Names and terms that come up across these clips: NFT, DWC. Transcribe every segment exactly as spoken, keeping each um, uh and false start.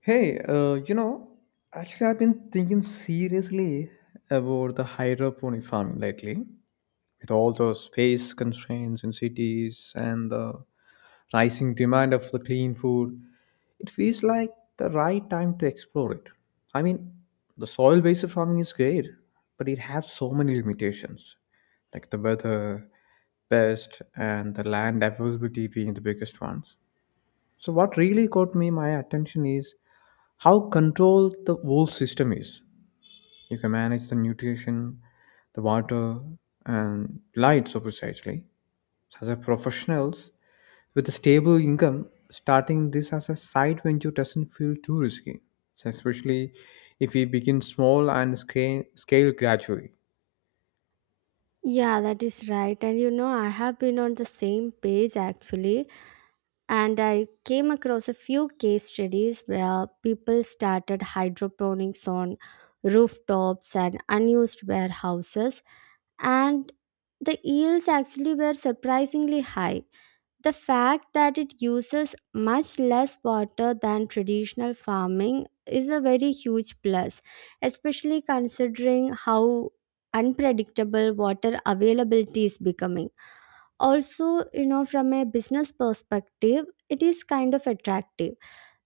Hey, uh, you know, actually, I've been thinking seriously about the hydroponic farming lately, with all the space constraints in cities and the rising demand of the clean food. It feels like the right time to explore it. I mean, the soil-based farming is great, but it has so many limitations, like the weather, pest, and the land availability being the biggest ones. So what really caught me my attention is how controlled the whole system is. You can manage the nutrition, the water, and light so precisely. As a professionals with a stable income, starting this as a side venture doesn't feel too risky, so especially if we begin small and scale, scale gradually. Yeah, that is right. And you know, I have been on the same page actually. And I came across a few case studies where people started hydroponics on rooftops and unused warehouses. And the yields actually were surprisingly high. The fact that it uses much less water than traditional farming is a very huge plus, especially considering how unpredictable water availability is becoming. Also, you know, from a business perspective, it is kind of attractive.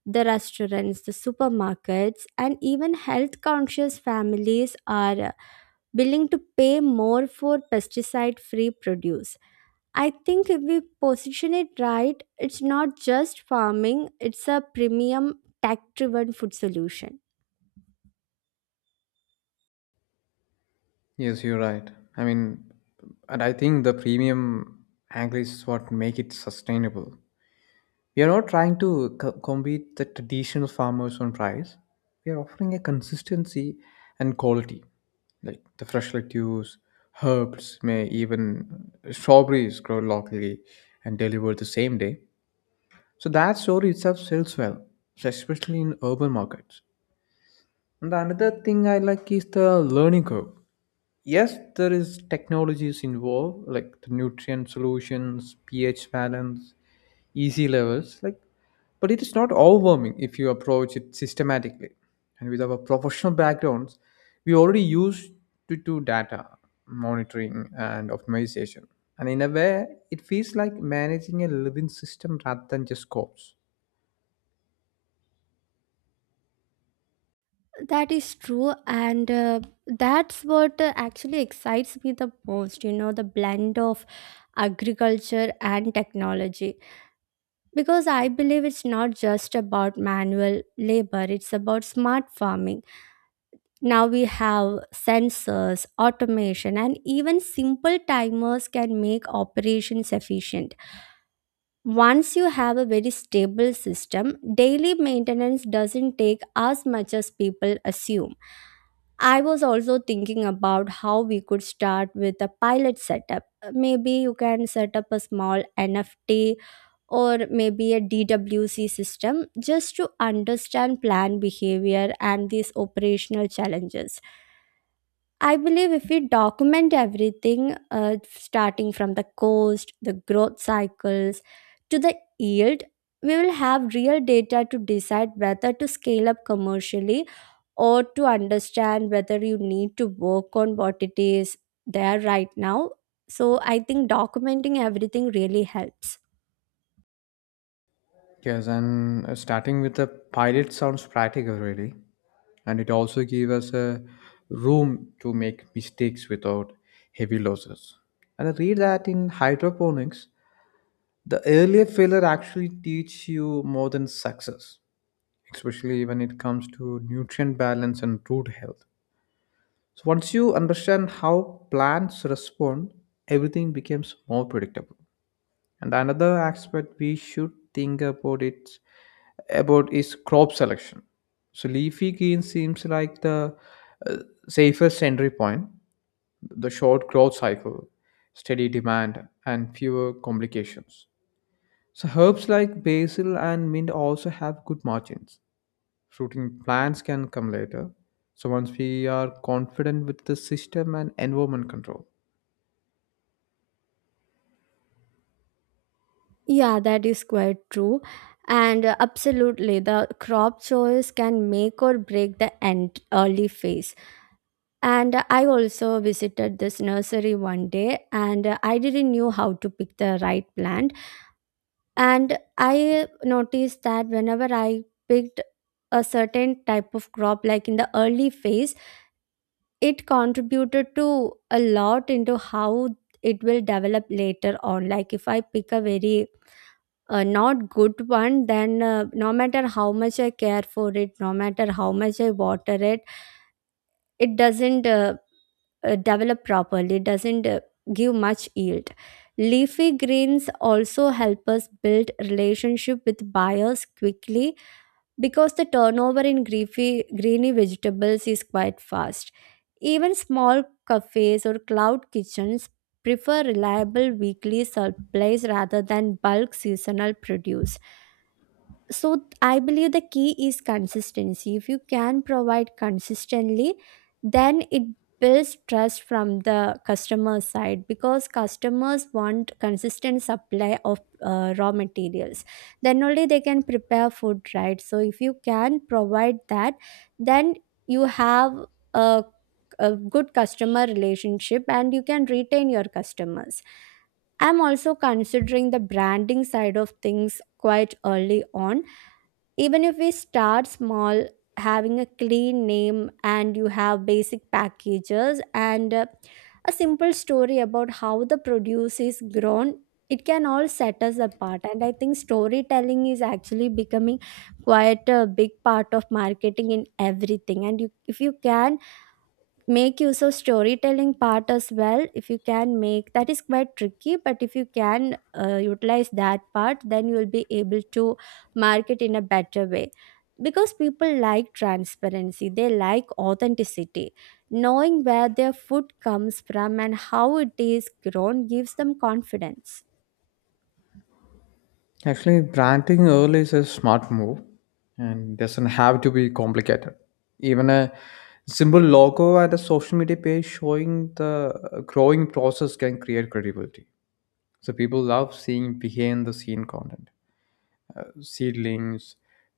The restaurants, the supermarkets, and even health conscious families are uh, willing to pay more for pesticide free produce. I think if we position it right, it's not just farming, it's a premium tech driven food solution. Yes, you're right. I mean, and I think the premium angle is what make it sustainable. We are not trying to co- compete the traditional farmers on price. We are offering a consistency and quality, like the fresh lettuce, herbs, may even strawberries grow locally and delivered the same day. So that story itself sells well, so especially in urban markets. And the another thing I like is the learning curve. Yes, there is technologies involved, like the nutrient solutions, pH balance, easy levels like, but it is not overwhelming if you approach it systematically, and with our professional backgrounds we already used to do data monitoring and optimization, and in a way it feels like managing a living system rather than just codes. That is true, and uh, that's what uh, actually excites me the most, you know, the blend of agriculture and technology. Because I believe it's not just about manual labor, it's about smart farming. Now we have sensors, automation, and even simple timers can make operations efficient. Once you have a very stable system, daily maintenance doesn't take as much as people assume. I was also thinking about how we could start with a pilot setup. Maybe you can set up a small N F T or maybe a D W C system just to understand plant behavior and these operational challenges. I believe if we document everything, uh, starting from the cost, the growth cycles, to the yield, we will have real data to decide whether to scale up commercially or to understand whether you need to work on what it is there right now. So I think documenting everything really helps. Yes, and uh, starting with the pilot sounds practical really, and it also gives us a room to make mistakes without heavy losses. And I read that in hydroponics the earlier failure actually teach you more than success, especially when it comes to nutrient balance and root health. So once you understand how plants respond, everything becomes more predictable. And another aspect we should think about it about is crop selection. So leafy green seems like the uh, safest entry point, the short growth cycle, steady demand and fewer complications. So herbs like basil and mint also have good margins. Fruiting plants can come later, so once we are confident with the system and environment control. Yeah, that is quite true. And uh, absolutely, the crop choice can make or break the end early phase. And uh, I also visited this nursery one day and uh, I didn't knew how to pick the right plant. And I noticed that whenever I picked a certain type of crop, like in the early phase, it contributed to a lot into how it will develop later on. Like if I pick a very a not good one, then uh, no matter how much I care for it, no matter how much I water it, it doesn't uh, uh, develop properly, doesn't uh, give much yield. Leafy greens also help us build relationship with buyers quickly because the turnover in greafy, greeny vegetables is quite fast. Even small cafes or cloud kitchens prefer reliable weekly supplies rather than bulk seasonal produce. So th- I believe the key is consistency. If you can provide consistently, then it builds trust from the customer side, because customers want consistent supply of uh, raw materials. Then only they can prepare food, right? So if you can provide that, then you have a, a good customer relationship and you can retain your customers. I'm also considering the branding side of things quite early on. Even if we start small, having a clean name and you have basic packages and uh, a simple story about how the produce is grown, it can all set us apart. And I think storytelling is actually becoming quite a big part of marketing in everything. And you, if you can make use of storytelling part as well, if you can make that, is quite tricky, but if you can uh, utilize that part, then you will be able to market in a better way, because people like transparency, they like authenticity. Knowing where their food comes from and how it is grown gives them confidence. Actually, planting early is a smart move and doesn't have to be complicated. Even a simple logo at a social media page showing the uh, growing process can create credibility. So people love seeing behind the scene content. Uh, seedlings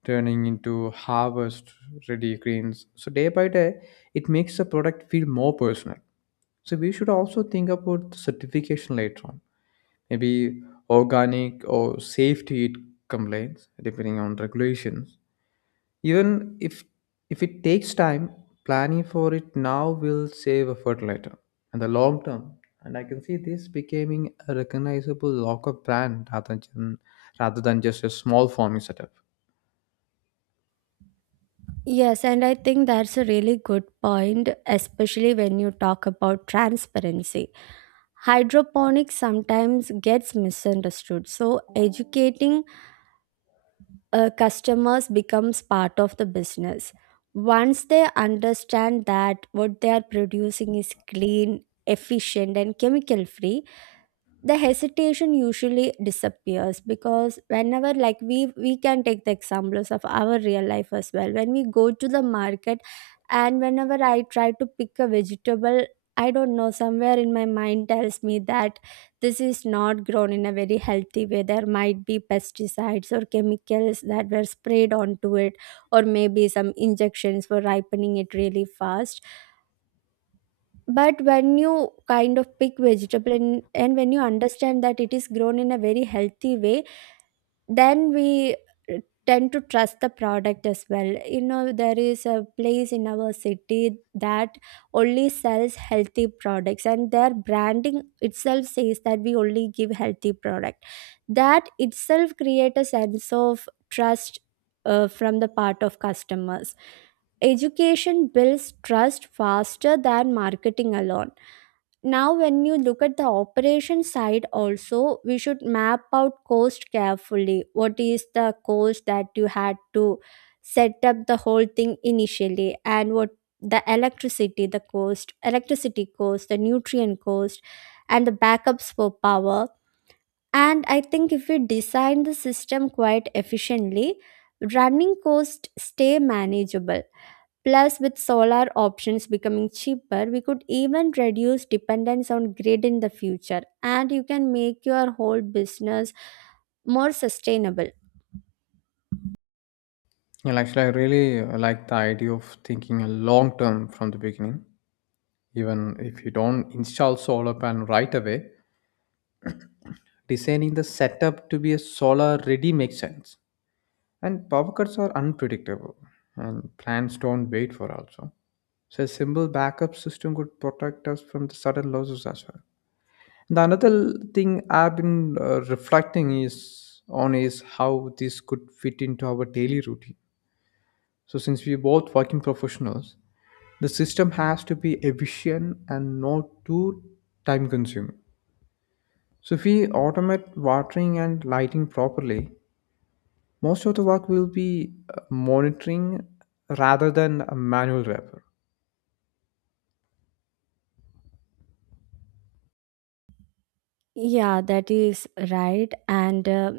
turning into harvest ready greens, so day by day it makes the product feel more personal. So we should also think about the certification later on, maybe organic or safe to eat complaints depending on regulations. Even if if it takes time, planning for it now will save effort later and the long term. And I can see this becoming a recognizable local brand rather than rather than just a small farming setup. Yes, and I think that's a really good point, especially when you talk about transparency. Hydroponics sometimes gets misunderstood, so educating uh, customers becomes part of the business. Once they understand that what they are producing is clean, efficient and chemical free, the hesitation usually disappears, because whenever, like, we we can take the examples of our real life as well. When we go to the market and whenever I try to pick a vegetable, I don't know, somewhere in my mind tells me that this is not grown in a very healthy way, there might be pesticides or chemicals that were sprayed onto it, or maybe some injections for ripening it really fast. But when you kind of pick vegetable, and, and when you understand that it is grown in a very healthy way, then we uh, tend to trust the product as well. You know, there is a place in our city that only sells healthy products and their branding itself says that we only give healthy product. That itself create a sense of trust uh, from the part of customers. Education builds trust faster than marketing alone. Now when you look at the operation side also, we should map out cost carefully. What is the cost that you had to set up the whole thing initially, and what the electricity, the cost, electricity cost, the nutrient cost, and the backups for power. And I think if we design the system quite efficiently, running costs stay manageable. Plus, with solar options becoming cheaper, we could even reduce dependence on grid in the future, and you can make your whole business more sustainable. Well, actually, I really like the idea of thinking a long term from the beginning. Even if you don't install solar panel right away, designing the setup to be a solar ready makes sense. And power cuts are unpredictable, and plans don't wait for also. So a simple backup system could protect us from the sudden losses as well. The another thing I've been uh, reflecting is on is how this could fit into our daily routine. So since we both working professionals, the system has to be efficient and not too time consuming. So if we automate watering and lighting properly, most of the work will be uh, monitoring rather than a manual labor. Yeah, that is right. And uh,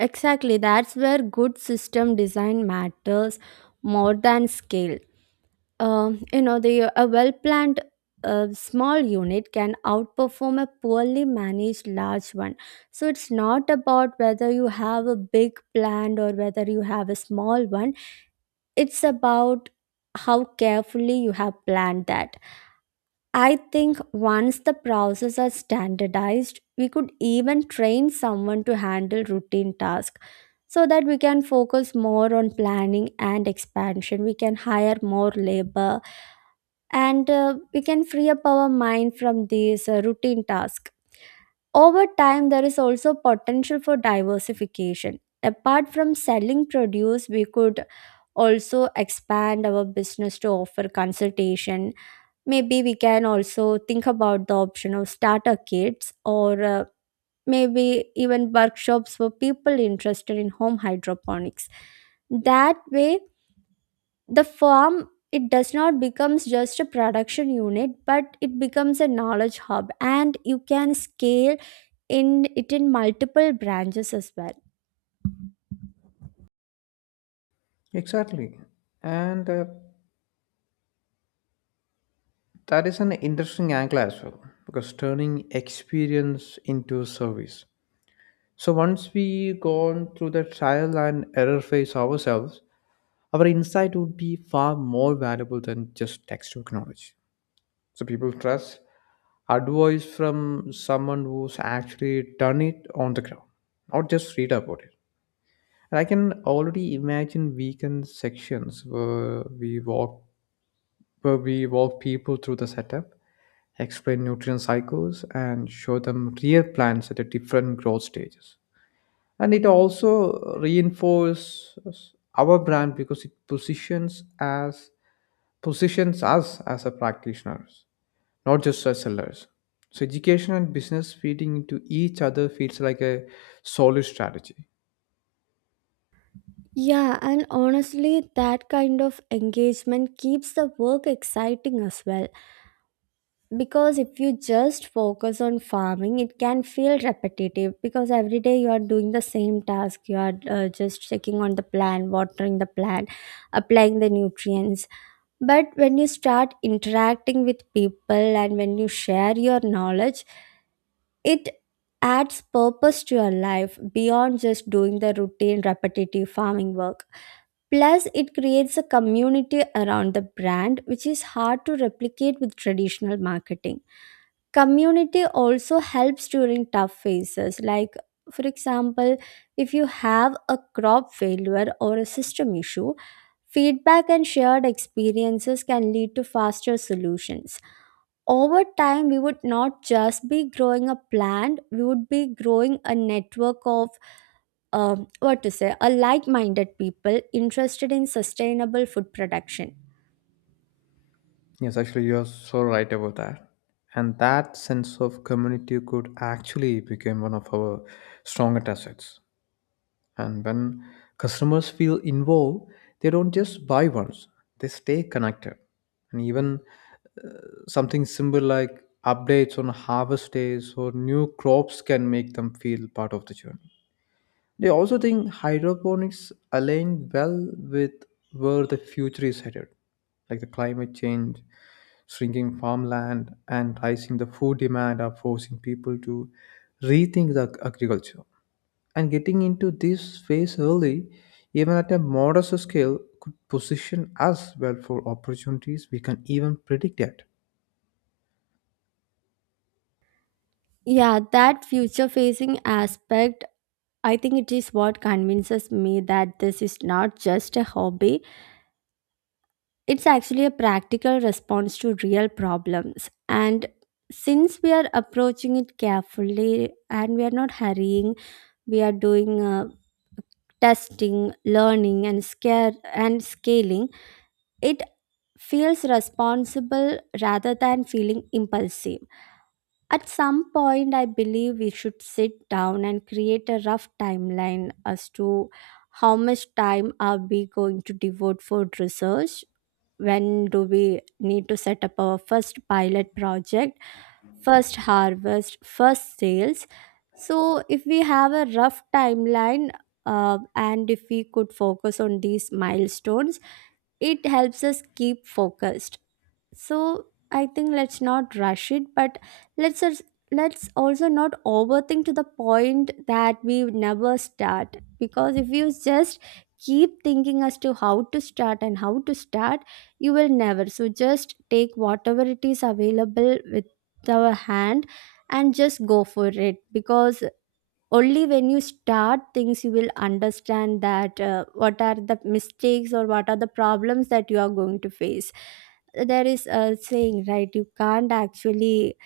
exactly, that's where good system design matters more than scale. Um, you know, the a well planned uh, small unit can outperform a poorly managed large one. So it's not about whether you have a big plan or whether you have a small one, it's about how carefully you have planned that. I think once the processes are standardized, we could even train someone to handle routine tasks, so that we can focus more on planning and expansion. We can hire more labor and uh, we can free up our mind from these uh, routine tasks. Over time, there is also potential for diversification. Apart from selling produce, we could also expand our business to offer consultation. Maybe we can also think about the option of starter kits or uh, maybe even workshops for people interested in home hydroponics. That way, the farm it does not becomes just a production unit, but it becomes a knowledge hub and you can scale in it in multiple branches as well. Exactly. And uh, that is an interesting angle as well, because turning experience into service. So once we gone through the trial and error phase ourselves, our insight would be far more valuable than just textbook knowledge. So people trust advice from someone who's actually done it on the ground, not just read about it. And I can already imagine weekend sections where we walk where we walk people through the setup, explain nutrient cycles, and show them real plants at the different growth stages. And it also reinforces our brand because it positions as positions us as a practitioners, not just as sellers. So education and business feeding into each other feels like a solid strategy. Yeah, and honestly, that kind of engagement keeps the work exciting as well, because if you just focus on farming, it can feel repetitive, because every day you are doing the same task. You are uh, just checking on the plant, watering the plant, applying the nutrients. But when you start interacting with people and when you share your knowledge, it adds purpose to your life beyond just doing the routine repetitive farming work. Plus it creates a community around the brand, which is hard to replicate with traditional marketing. Community also helps during tough phases, like for example, if you have a crop failure or a system issue, feedback and shared experiences can lead to faster solutions. Over time, we would not just be growing a plant, we would be growing a network of um, what to say, a like-minded people interested in sustainable food production. Yes, actually, you're so right about that. And that sense of community could actually become one of our strongest assets. And when customers feel involved, they don't just buy once, they stay connected. And even something simple like updates on harvest days or new crops can make them feel part of the journey. They also think hydroponics align well with where the future is headed, like the climate change, shrinking farmland, and rising the food demand are forcing people to rethink the ag- agriculture. And getting into this phase early, even at a modest scale, could position us well for opportunities we can even predict yet. Yeah, that future facing aspect, I think it is what convinces me that this is not just a hobby, it's actually a practical response to real problems. And since we are approaching it carefully and we are not hurrying, we are doing uh, testing, learning, and scare and scaling, it feels responsible rather than feeling impulsive. At some point, I believe we should sit down and create a rough timeline as to how much time are we going to devote for research, when do we need to set up our first pilot project, first harvest, first sales. So, if we have a rough timeline uh, and if we could focus on these milestones, it helps us keep focused. So I think let's not rush it, but let's als- let's also not overthink to the point that we would never start. Because if you just keep thinking as to how to start and how to start, you will never. So just take whatever it is available with our hand and just go for it, because only when you start things you will understand that uh, what are the mistakes or what are the problems that you are going to face. There is a saying, right? You can't actually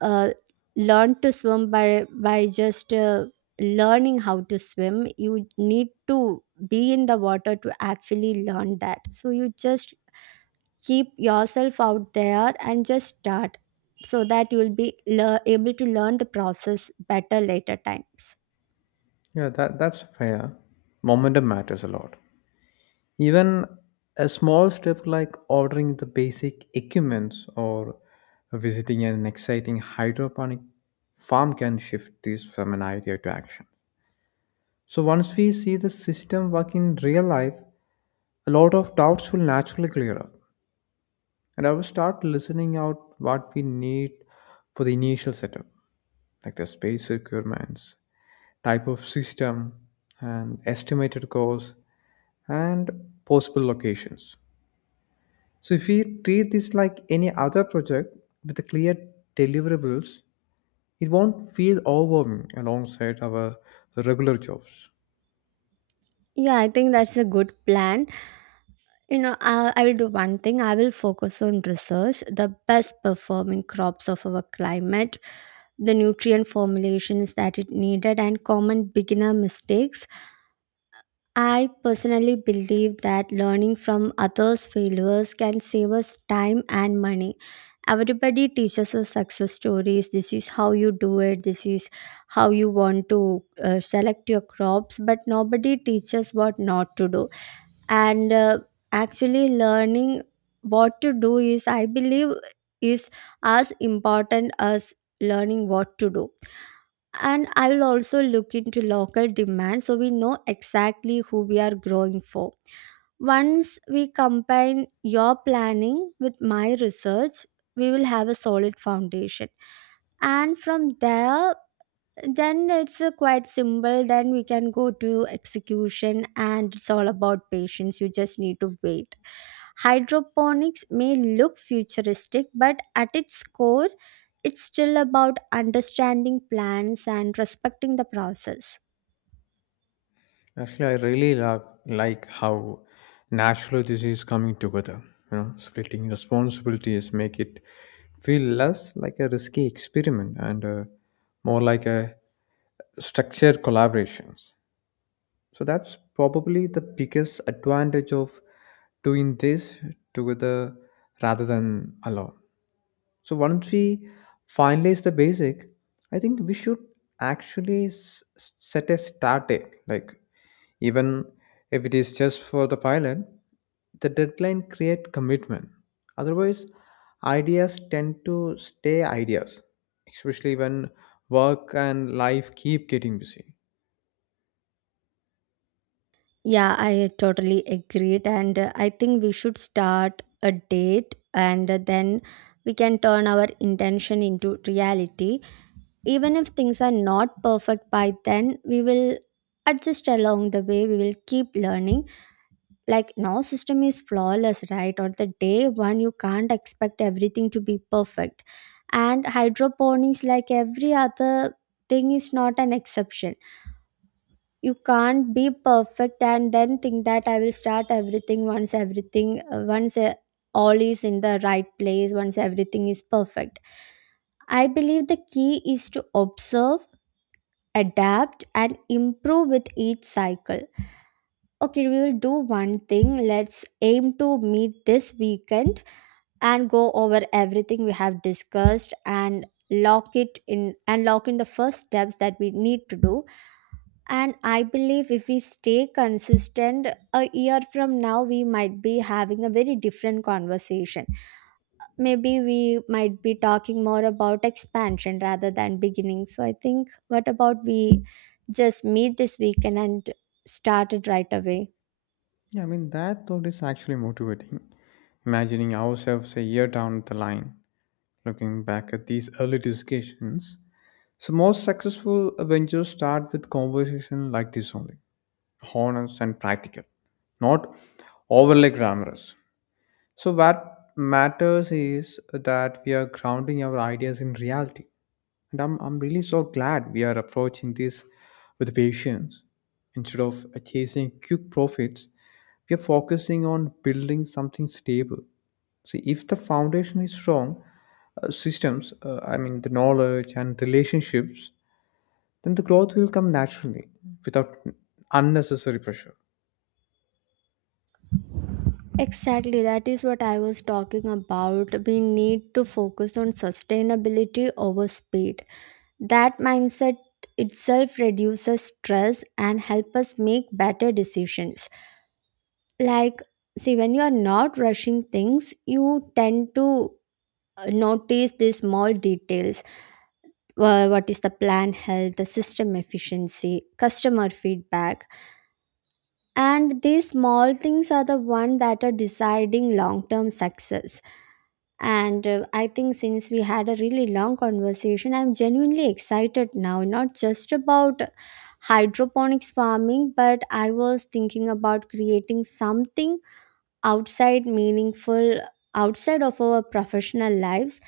uh, learn to swim by by just uh, learning how to swim. You need to be in the water to actually learn that. So you just keep yourself out there and just start, so that you will be lear able to learn the process better later times. Yeah, that, that's fair. Momentum matters a lot. Even a small step like ordering the basic equipment or visiting an exciting hydroponic farm can shift this from an idea to action. So once we see the system work in real life, a lot of doubts will naturally clear up. And I will start listening out what we need for the initial setup, like the space requirements, type of system, and estimated cost, and possible locations. So if we treat this like any other project with the clear deliverables, it won't feel overwhelming alongside our regular jobs. Yeah, I think that's a good plan. You know, I, I will do one thing. I will focus on research, the best performing crops of our climate, the nutrient formulations that it needed, and common beginner mistakes. I personally believe that learning from others' failures can save us time and money. Everybody teaches us success stories. This is how you do it. This is how you want to uh, select your crops, but nobody teaches what not to do and uh, actually learning what to do is I believe is as important as learning what to do. And I will also look into local demand, so we know exactly who we are growing for. Once we combine your planning with my research, we will have a solid foundation, and from there, then it's a quite simple. Then we can go to execution, and it's all about patience. You just need to wait. Hydroponics may look futuristic, but at its core, it's still about understanding plants and respecting the process. Actually, I really like, like how natural this is coming together. You know, splitting responsibilities make it feel less like a risky experiment and uh, more like a structured collaborations. So that's probably the biggest advantage of doing this together rather than alone. So once we finalize the basic, I think we should actually s- s- set a start date. Like even if it is just for the pilot, the deadline create commitment. Otherwise, ideas tend to stay ideas, especially when work and life keep getting busy. Yeah, I totally agreed. And uh, I think we should start a date, and uh, then we can turn our intention into reality. Even if things are not perfect by then, we will adjust along the way. We will keep learning. Like, no system is flawless right on the day one. You can't expect everything to be perfect, and hydroponics, like every other thing, is not an exception. You can't be perfect and then think that I will start everything once everything uh, once uh, all is in the right place, once everything is perfect. I believe the key is to observe, adapt, and improve with each cycle. Okay, we will do one thing. Let's aim to meet this weekend and go over everything we have discussed, and lock it in, and lock in the first steps that we need to do. And I believe if we stay consistent, a year from now we might be having a very different conversation. Maybe we might be talking more about expansion rather than beginning. So I think, what about we just meet this weekend and start it right away? Yeah, I mean, that thought is actually motivating. Imagining ourselves a year down the line, looking back at these early discussions. So, most successful ventures start with conversation like this only, honest and practical, not overly glamorous. So what matters is that we are grounding our ideas in reality. And I'm, I'm really so glad we are approaching this with patience. Instead of chasing quick profits, we are focusing on building something stable. See, if the foundation is strong, uh, systems, uh, I mean, the knowledge and relationships, then the growth will come naturally without unnecessary pressure. Exactly, that is what I was talking about. We need to focus on sustainability over speed. That mindset itself reduces stress and help us make better decisions. Like, see, when you are not rushing things, you tend to uh, notice these small details. Wha- what is the plan health, the system efficiency, customer feedback. And these small things are the one that are deciding long-term success. And uh, I think since we had a really long conversation, I'm genuinely excited now, not just about hydroponics farming, but I was thinking about creating something outside meaningful, outside of our professional lives.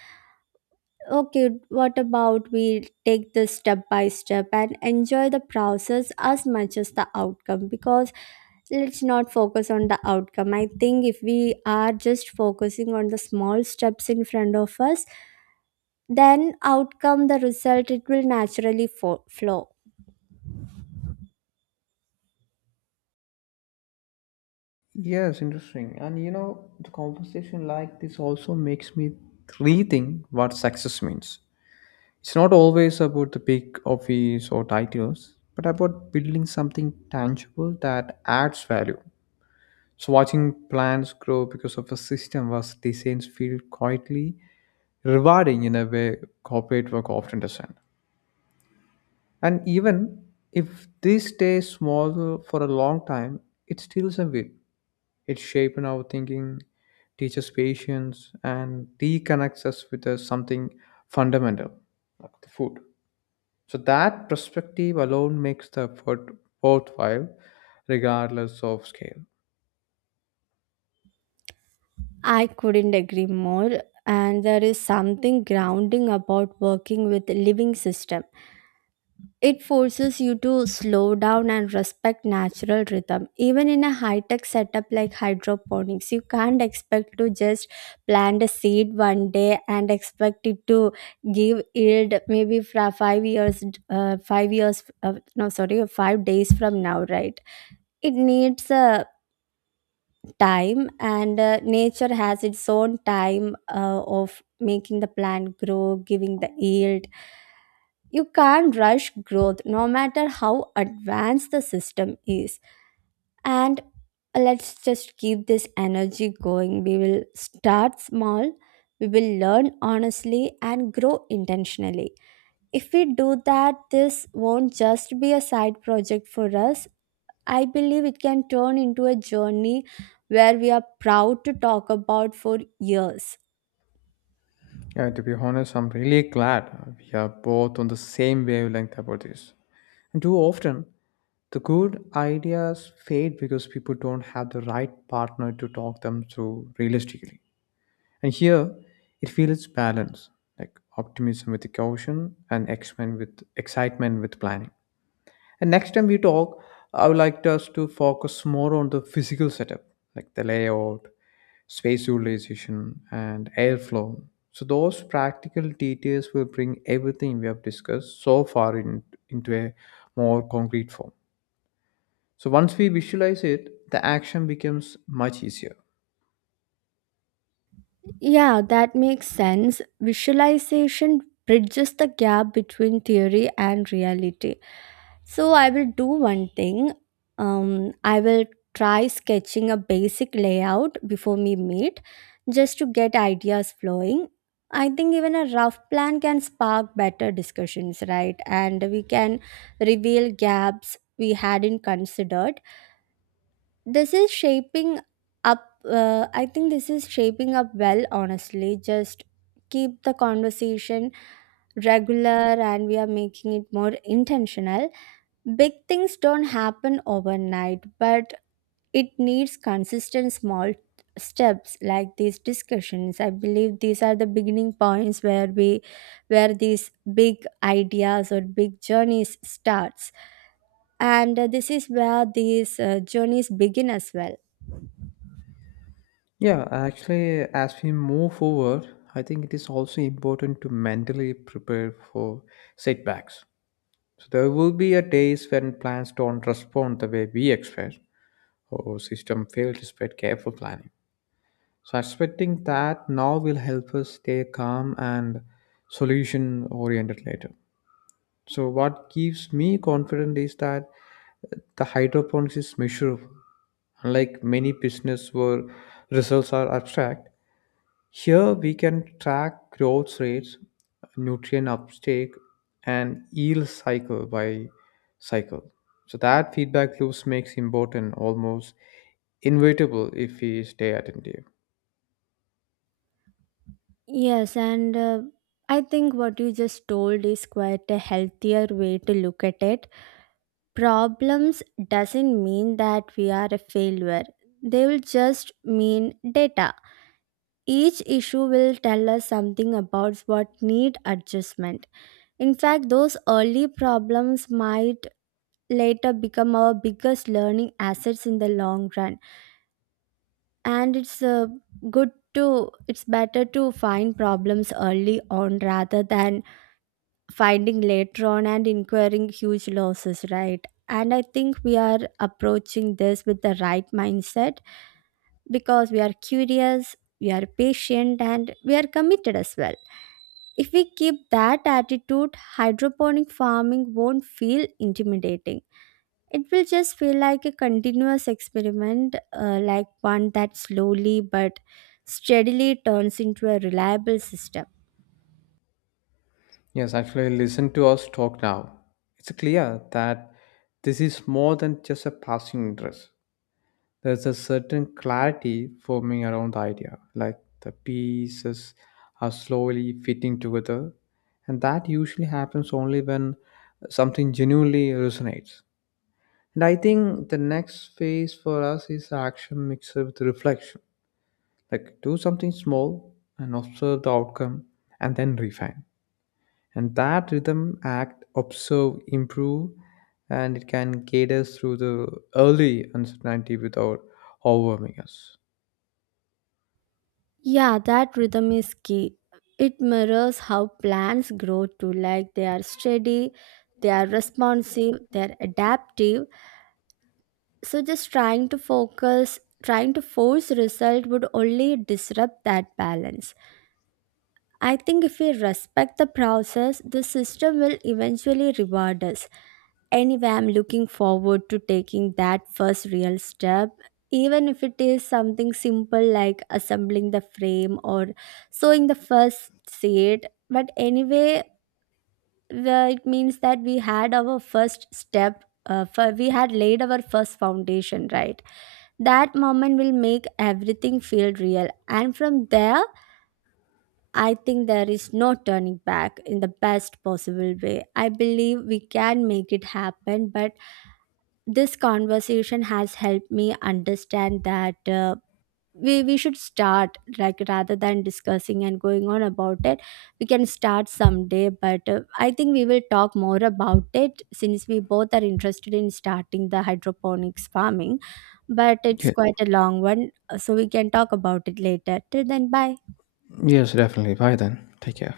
Okay, what about we take this step by step and enjoy the process as much as the outcome? Because let's not focus on the outcome. I think if we are just focusing on the small steps in front of us, then outcome, the result, it will naturally fo- flow. Yes, interesting. And you know, the conversation like this also makes me rethink what success means. It's not always about the big office or titles, but about building something tangible that adds value. So watching plants grow because of a system was designs feel quietly rewarding in a way corporate work often doesn't. And even if this stays small for a long time, it still a win. It shapes our thinking, teaches patience, and reconnects us with uh, something fundamental, like the food. So that perspective alone makes the effort worthwhile, regardless of scale. I couldn't agree more. And there is something grounding about working with living system. It forces you to slow down and respect natural rhythm. Even in a high tech setup like hydroponics, you can't expect to just plant a seed one day and expect it to give yield maybe for five years, uh, five years, uh, no, sorry, five days from now, right? It needs uh, time, and uh, nature has its own time uh, of making the plant grow, giving the yield. You can't rush growth no matter how advanced the system is. And let's just keep this energy going. We will start small, we will learn honestly, and grow intentionally. If we do that, this won't just be a side project for us. I believe it can turn into a journey where we are proud to talk about for years. Yeah, to be honest, I'm really glad we are both on the same wavelength about this. And too often, the good ideas fade because people don't have the right partner to talk them through realistically. And here, it feels balanced, like optimism with caution and excitement with excitement with planning. And next time we talk, I would like us to focus more on the physical setup, like the layout, space utilization, and airflow. So those practical details will bring everything we have discussed so far in, into a more concrete form. So once we visualize it, the action becomes much easier. Yeah, that makes sense. Visualization bridges the gap between theory and reality. So I will do one thing. Um, I will try sketching a basic layout before we meet, just to get ideas flowing. I think even a rough plan can spark better discussions, right? And we can reveal gaps we hadn't considered. This is shaping up uh, i think this is shaping up well, honestly. Just keep the conversation regular, and we are making it more intentional. Big things don't happen overnight, but it needs consistent small steps. Like these discussions, I believe these are the beginning points where we where these big ideas or big journeys starts, and uh, this is where these uh, journeys begin as well. Yeah, actually, as we move forward, I think it is also important to mentally prepare for setbacks. So there will be a days when plants don't respond the way we expect, or system fail despite careful planning. So expecting that now will help us stay calm and solution oriented later. So what gives me confidence is that the hydroponics is measurable. Unlike many business where results are abstract, here we can track growth rates, nutrient uptake, and yield cycle by cycle. So that feedback loops makes important almost inevitable if we stay attentive. Yes, and uh, I think what you just told is quite a healthier way to look at it. Problems doesn't mean that we are a failure. They will just mean data. Each issue will tell us something about what need adjustment. In fact, those early problems might later become our biggest learning assets in the long run. And it's uh, good to it's better to find problems early on rather than finding later on and incurring huge losses, right? And I think we are approaching this with the right mindset, because we are curious, we are patient, and we are committed as well. If we keep that attitude, hydroponic farming won't feel intimidating. It will just feel like a continuous experiment, uh, like one that slowly but steadily turns into a reliable system. Yes, actually listen to us talk now. It's clear that this is more than just a passing interest. There's a certain clarity forming around the idea, like the pieces are slowly fitting together. And that usually happens only when something genuinely resonates. And I think the next phase for us is action mixed with reflection. Like do something small and observe the outcome and then refine. And that rhythm act, observe, improve, and it can guide us through the early uncertainty without overwhelming us. Yeah, that rhythm is key. It mirrors how plants grow too. Like, they are steady, they are responsive, they are adaptive. So just trying to focus, trying to force result would only disrupt that balance. I think if we respect the process, the system will eventually reward us. Anyway, I'm looking forward to taking that first real step, even if it is something simple like assembling the frame or sewing the first seat. But anyway, the- it means that we had our first step. Uh, for we had laid our first foundation, right? That moment will make everything feel real, and from there I think there is no turning back, in the best possible way. I believe we can make it happen. But this conversation has helped me understand that uh, we, we should start, like, rather than discussing and going on about it, we can start someday. But uh, I think we will talk more about it since we both are interested in starting the hydroponics farming, but it's Yeah. quite a long one, uh, so we can talk about it later. Till then, bye. Yes, definitely. Bye then. Take care.